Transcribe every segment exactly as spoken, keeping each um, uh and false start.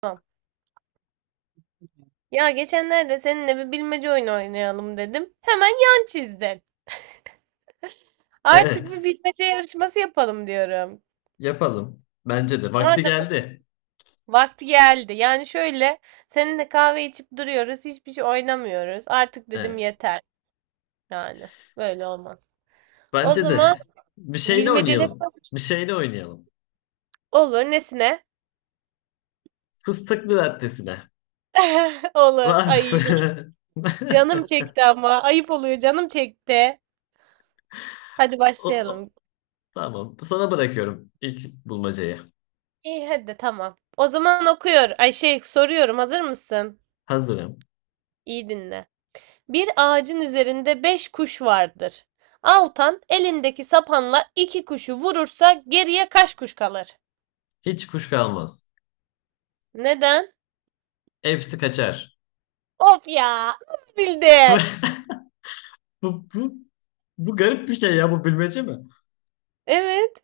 Tamam. Ya geçenlerde seninle bir bilmece oyunu oynayalım dedim. Hemen yan çizdin. Artık bir Evet, bilmece yarışması yapalım diyorum. yapalım. Bence de. Vakti Madem geldi. vakti geldi. Yani şöyle seninle kahve içip duruyoruz. Hiçbir şey oynamıyoruz. Artık dedim Evet. yeter. Yani böyle olmaz. O Bence de. zaman Bir şeyle bilmeceler oynayalım. nasıl Bir şeyle oynayalım. olur? Nesine? Fıstıklı lattesine. Olur. Var Ay yiyeceğim. mısın? Canım çekti ama. Ayıp oluyor. Canım çekti. Hadi O, o- başlayalım. Tamam. Sana bırakıyorum ilk bulmacayı. İyi hadi tamam. O zaman okuyor. Ay şey soruyorum. Hazır mısın? Hazırım. İyi dinle. Bir ağacın üzerinde beş kuş vardır. Altan elindeki sapanla iki kuşu vurursa geriye kaç kuş kalır? Hiç kuş kalmaz. Neden? Hepsi kaçar. Of ya, nasıl bildin? Bu, bu, bu garip bir şey ya. Bu bilmece mi? Evet,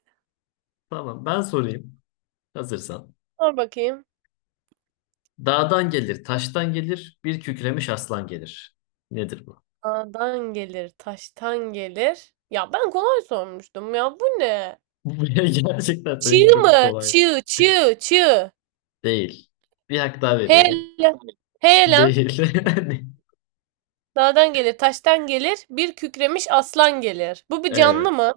Tamam. Ben sorayım. Hazırsan. sor bakayım. Dağdan gelir, taştan gelir, bir kükremiş aslan gelir. Nedir bu? Dağdan gelir, taştan gelir. Ya ben kolay sormuştum ya, bu ne? Bu gerçekten benimki Çığ mı? çok kolay. Çığ, çığ, çığ. Değil. Bir hak daha He veriyorum. lan, Değil. Dağdan gelir, taştan gelir, bir kükremiş aslan gelir. Bu bir canlı Evet. mı?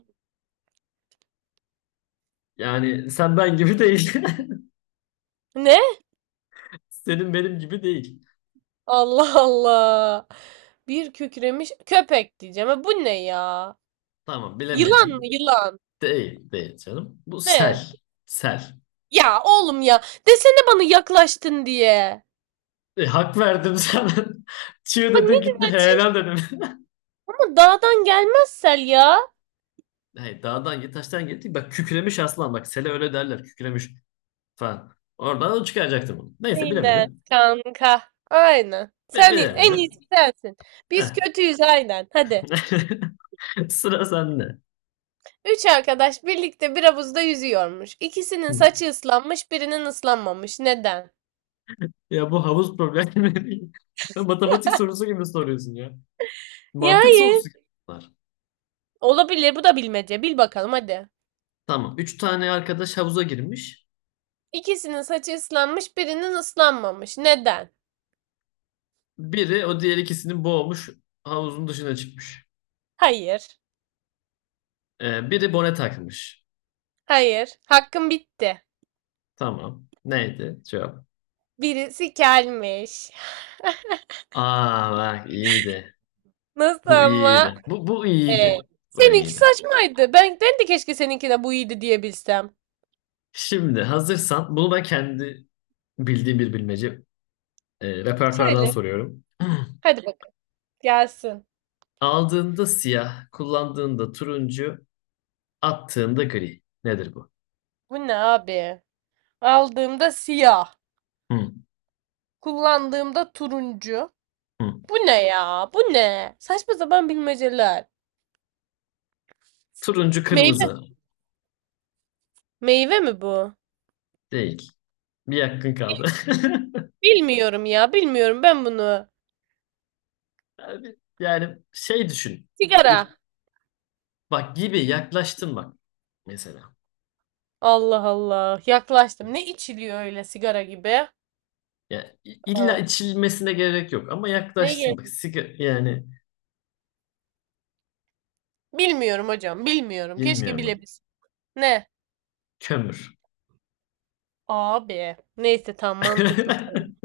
Yani sen ben gibi değil. Ne? Senin benim gibi değil. Allah Allah. Bir kükremiş köpek diyeceğim. Ha, bu ne ya? Tamam Yılan mı bilemedin. yılan? Değil. Değil canım. Bu Ne? sel. Sel. Ya oğlum ya. Desene bana yaklaştın diye. E, hak verdim sana. Çığ Bak ne dedin gitti. güzel Helal çizdin dedim. ama dağdan gelmez Sel ya. Hayır, dağdan git taştan gitti. Bak kükremiş aslan. Bak sele öyle derler. Kükremiş falan. Oradan çıkaracaktım bunu. Neyse Aynen bilemedin. kanka. Aynen. Bi- Sen en Bilemedin. iyisi sensin. Biz Heh. kötüyüz aynen. Hadi. Sıra sende. Üç arkadaş birlikte bir havuzda yüzüyormuş. İkisinin saçı ıslanmış, birinin ıslanmamış. Neden? Ya bu havuz problemi değil. Matematik sorusu gibi soruyorsun ya. Ya Mantık yani sorusu gibi bunlar. olabilir. Bu da bilmece. Bil bakalım hadi. Tamam. Üç tane arkadaş havuza girmiş. İkisinin saçı ıslanmış, birinin ıslanmamış. Neden? Biri o diğer ikisini boğmuş. Havuzun dışına çıkmış. Hayır. Ee, biri bone takmış. Hayır. Hakkım bitti. Tamam. Neydi cevap? Birisi gelmiş. Aa bak iyiydi. Nasıl Bu ama? iyiydi. Bu, bu Hey. iyiydi. Bu Seninki iyiydi. saçmaydı. Ben, ben de keşke seninki de bu iyiydi diyebilsem. Şimdi hazırsan bunu ben kendi bildiğim bir bilmece e, repertuardan Söyle. soruyorum. Hadi bakın. Gelsin. Aldığında siyah, kullandığında turuncu, attığında gri. Nedir bu? Bu ne abi? Aldığımda siyah. Hı, Kullandığımda turuncu. hı. Bu ne ya? Bu ne? Saçma sapan bilmeceler. Turuncu Meyve. kırmızı Meyve mi bu? değil. Bir yakın kaldı. Bilmiyorum ya. Bilmiyorum ben bunu. Abi, Yani şey düşün. Sigara. Bir bak gibi yaklaştın bak mesela. Allah Allah. Yaklaştım. Ne içiliyor öyle sigara gibi? Ya illa Aa, içilmesine gerek yok ama ne yaklaştın bak. yedik? Siga yani Bilmiyorum hocam. Bilmiyorum. Keşke bilmiyorum. bilebilsem. Ne? Kömür. Abi. Neyse tam mantıklı tamam.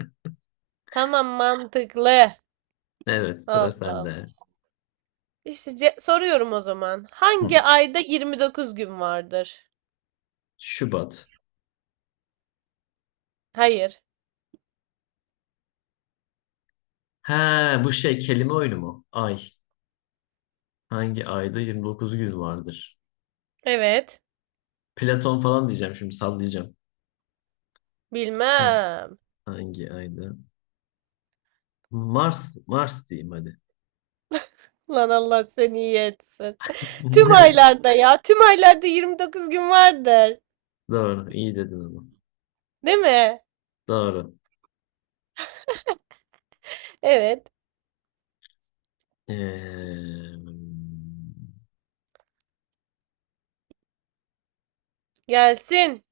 Tamam mantıklı. Evet sıra Allah Allah. sende. İşte ce- soruyorum o zaman. Hı. Hangi ayda yirmi dokuz gün vardır? Şubat. Hayır. Ha bu şey kelime oyunu mu? Ay. Hangi ayda yirmi dokuz gün vardır? Evet. Platon falan diyeceğim şimdi sallayacağım. Ha. Bilmem. Hangi ayda? Mars, Mars diyeyim hadi. Lan Allah seni iyi etsin. Tüm Ne? aylarda ya. Tüm aylarda yirmi dokuz gün vardır. Doğru, iyi dedin ama Değil mi? doğru. Evet. Ee, Gelsin.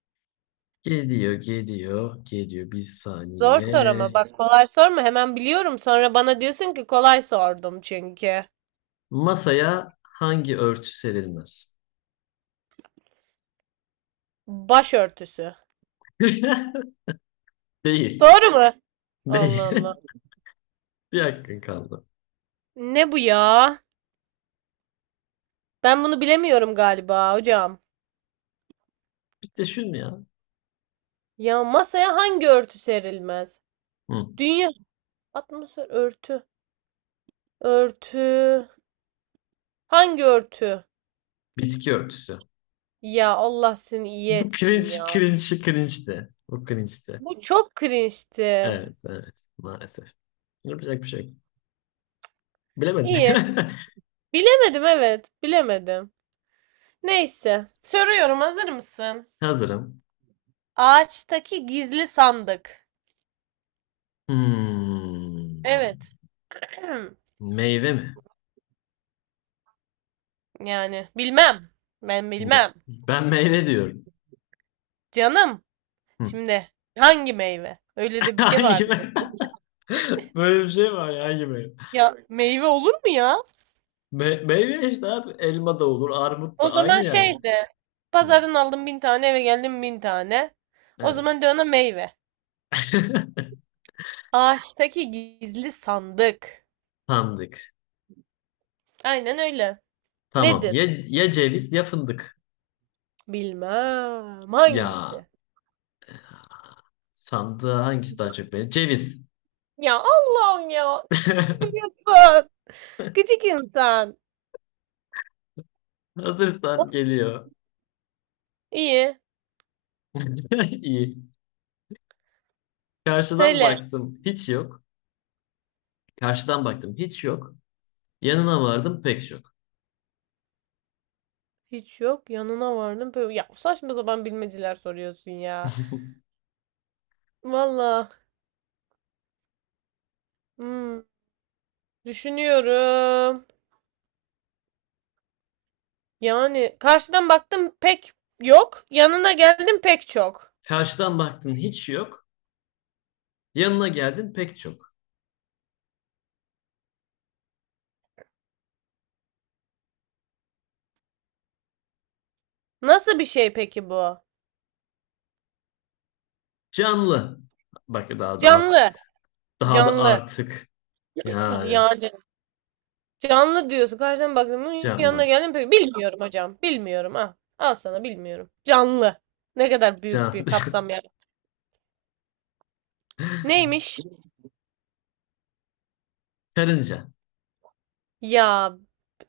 geliyor, geliyor, geliyor. Bir Zor Çok sor ama saniye. bak kolay sorma hemen biliyorum sonra bana diyorsun ki kolay sordum çünkü. Masaya hangi örtü serilmez? Başörtüsü. Değil, Doğru mu? Allah değil. Allah. Bir hakkın kaldı. Ne bu ya? Ben bunu bilemiyorum galiba hocam. Bir de şunu ya. Ya masaya hangi örtü serilmez? Hı, Dünya atmosfer örtü. Örtü. Hangi örtü? bitki örtüsü. Ya Allah seni iyi Bu etsin cringe, ya. cringe, cringe de bu cringe'ti. Bu çok cringe'ti. Evet, evet. Maalesef. Yapacak bir şey yok. Bilemedim. İyi. Bilemedim evet. Bilemedim. Neyse. Soruyorum hazır mısın? Hazırım. Ağaçtaki gizli sandık. Hmm. Evet. Meyve mi? Yani bilmem. Ben Me- bilmem. ben meyve diyorum. Canım. Hı. Şimdi hangi meyve? Öyle de bir şey Hangi vardı. meyve? Böyle bir şey var ya hangi meyve? Ya meyve olur mu ya? Me- meyve işte abi. Elma da olur, armut O da aynı zaman yani. şeydi. Hı. Pazardan aldım bin tane, eve geldim bin tane. O Evet. zaman de ona meyve. Ağaçtaki gizli sandık. Sandık. Aynen öyle. Tamam. Ya, Nedir? ya ceviz ya fındık. Bilmem. Ya Hangisi? sandığa hangisi daha çok beğenir? Ceviz. Ya Allah'ım ya. Biliyorsun. Gıcık insan. Oh, Hazırsan geliyor. İyi. İyi. Karşıdan Söyle. baktım hiç yok. Karşıdan baktım hiç yok. Yanına vardım pek çok. Hiç yok. Yanına vardım. Böyle, ya saçma sapan bilmeceler soruyorsun ya. Valla. hmm, düşünüyorum. Yani karşıdan baktım pek yok. Yanına geldim pek çok. Karşıdan baktın hiç yok. Yanına geldin pek çok. Nasıl bir şey peki bu? Canlı. Bak daha da artık. Canlı. Daha da Canlı. artık. Yani Yani canlı diyorsun. Karşıdan baktım hmm, yanına canlı. geldim pek. Bilmiyorum hocam. Bilmiyorum. Ah, al sana bilmiyorum. Canlı. Ne kadar büyük bir Can. kapsam yani. Neymiş? Karınca. Ya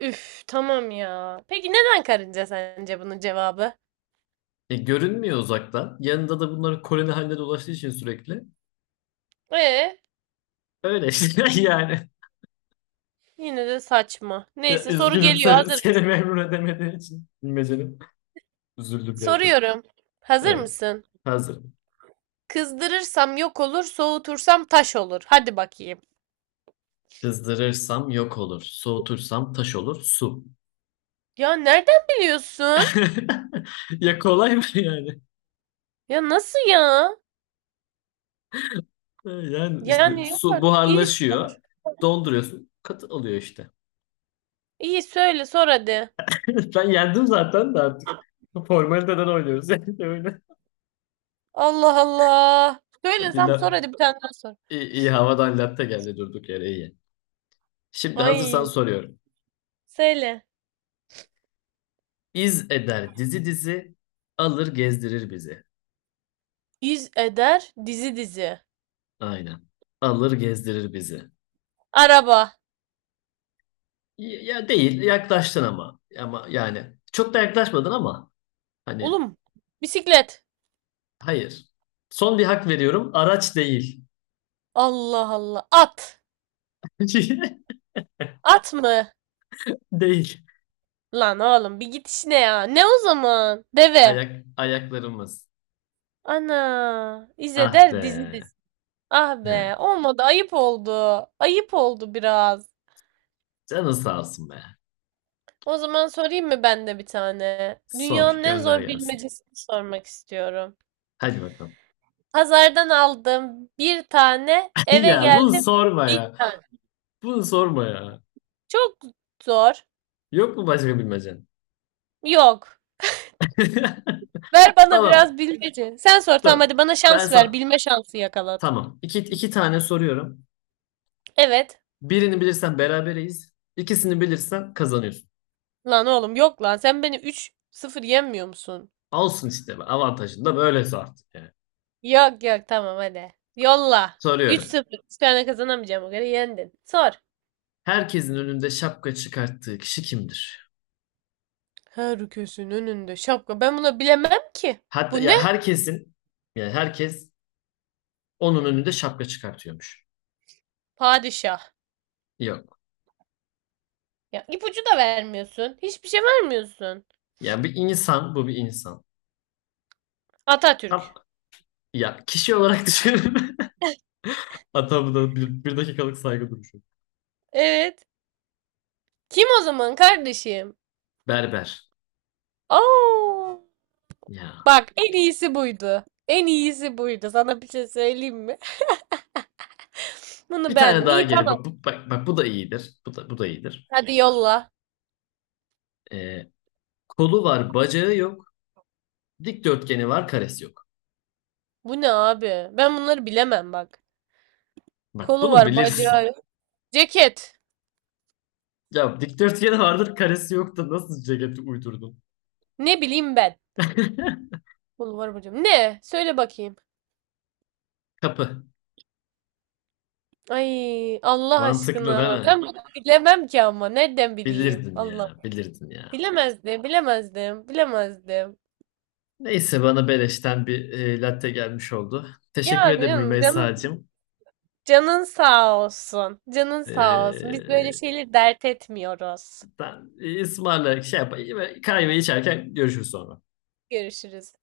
üf tamam ya. Peki neden karınca sence bunun cevabı? E, görünmüyor uzaktan. Yanında da bunların koloni halinde dolaştığı için sürekli. Ee Öyle işte yani. yine de saçma. Ya, Neyse soru üzgünüm geliyor seni, hazır seni mısın? memnun edemediğim için. Bilmecenin. Üzüldüm gerçekten. Soruyorum. Hazır Evet. mısın? Hazır. Kızdırırsam yok olur, soğutursam taş olur. Hadi bakayım. Kızdırırsam yok olur. Soğutursam taş olur. Su. Ya nereden biliyorsun? Ya kolay mı yani? Ya nasıl ya? Yani işte Yani yok su artık. İyi, buharlaşıyor. Donduruyorsun. Katı oluyor işte. iyi söyle sor hadi. Ben yendim zaten de artık. Formaliteden oynuyoruz yani öyle. Allah Allah. Bir Söylesem sor la- hadi bir tane daha sor. iyi, iyi havadan latte geldi durduk yere iyi. Şimdi hazırsan Ay soruyorum. söyle. İz eder dizi dizi, alır gezdirir bizi. İz eder dizi dizi. Aynen. Alır gezdirir bizi. Araba. Ya ya değil, yaklaştın ama. Ama yani çok da yaklaşmadın ama hani. Oğlum bisiklet. Hayır. Son bir hak veriyorum. Araç değil. Allah Allah. At. At mı? Değil. Lan oğlum bir git işine ya. Ne o zaman? Deve. Ayak, ayaklarımız. Ana. Ah be. İzeder dizi dizi. Ah be. He. Olmadı. Ayıp oldu. Ayıp oldu biraz. Canın sağ olsun be. O zaman sorayım mı ben de bir tane? Sor, Dünyanın en gönder zor gelsin. bilmecesini sormak istiyorum. Hadi bakalım. Pazardan aldım bir tane. Eve Ya bunu geldim sorma bir ya. tane. Bunu sorma ya. Çok zor. Yok mu başka bilmecen? Yok. Ver bana Tamam. biraz bilmece. Sen sor tamam Tamam. hadi bana Ben şans ver. sana... Bilme şansı yakalat. Tamam. İki, iki tane soruyorum. Evet. Birini bilirsen berabereyiz. İkisini bilirsen kazanıyorsun. Lan oğlum yok lan. Sen beni üç sıfır yenmiyor musun? Olsun işte. Avantajın da böylesi artık yani. Yok yok tamam hadi. Yolla. Üç Soruyorum. sıfır. Bir tane kazanamayacağım o kadar yendin. Sor. Herkesin önünde şapka çıkarttığı kişi kimdir? Her köşenin önünde şapka. Ben bunu bilemem ki. Hatta Bu ne? ya herkesin yani herkes Onun önünde şapka çıkartıyormuş. Padişah. Yok. Ya ipucu da vermiyorsun. Hiçbir şey vermiyorsun. Yani bir insan bu bir insan. Ama- Atatürk. Ya kişi olarak düşünün. Hatta da bir, bir dakikalık saygı duruşu. Evet. Kim o zaman kardeşim? Berber. Oo. Ya. Bak en iyisi buydu. En iyisi buydu. Sana bir şey söyleyeyim mi? Bunu Bir tane beğendim. daha İyi gelin. tamam. Bak, bu, bak, bak bu da iyidir. Bu da, bu da iyidir. Hadi yolla. Ee, kolu var, bacağı yok. Dikdörtgeni var, karesi yok. Bu ne abi? Ben bunları bilemem bak. Bak Kolu bunu var, bacağı bilirsin. yok. Ceket. Ya dikdörtgeni vardır, karesi yok da nasıl ceketi uydurdun? Ne bileyim ben. Kolu var, bacağı yok. Ne? Söyle bakayım. Kapı. Ay Allah Mantıklı değil aşkına. mi? Ben bunu bilemem ki ama. Nereden bileyim? Bilirdin Allah. ya, bilirdin ya. Bilemezdim, bilemezdim, bilemezdim. Neyse bana beleşten bir e, latte gelmiş oldu. Teşekkür Ya ederim canım, canım, Rümeysa'cığım. canın sağ olsun. Canın sağ olsun. E, Biz böyle şeyleri dert etmiyoruz. ben e, ısmarla şey yap, kahve içerken görüşürüz sonra. Görüşürüz.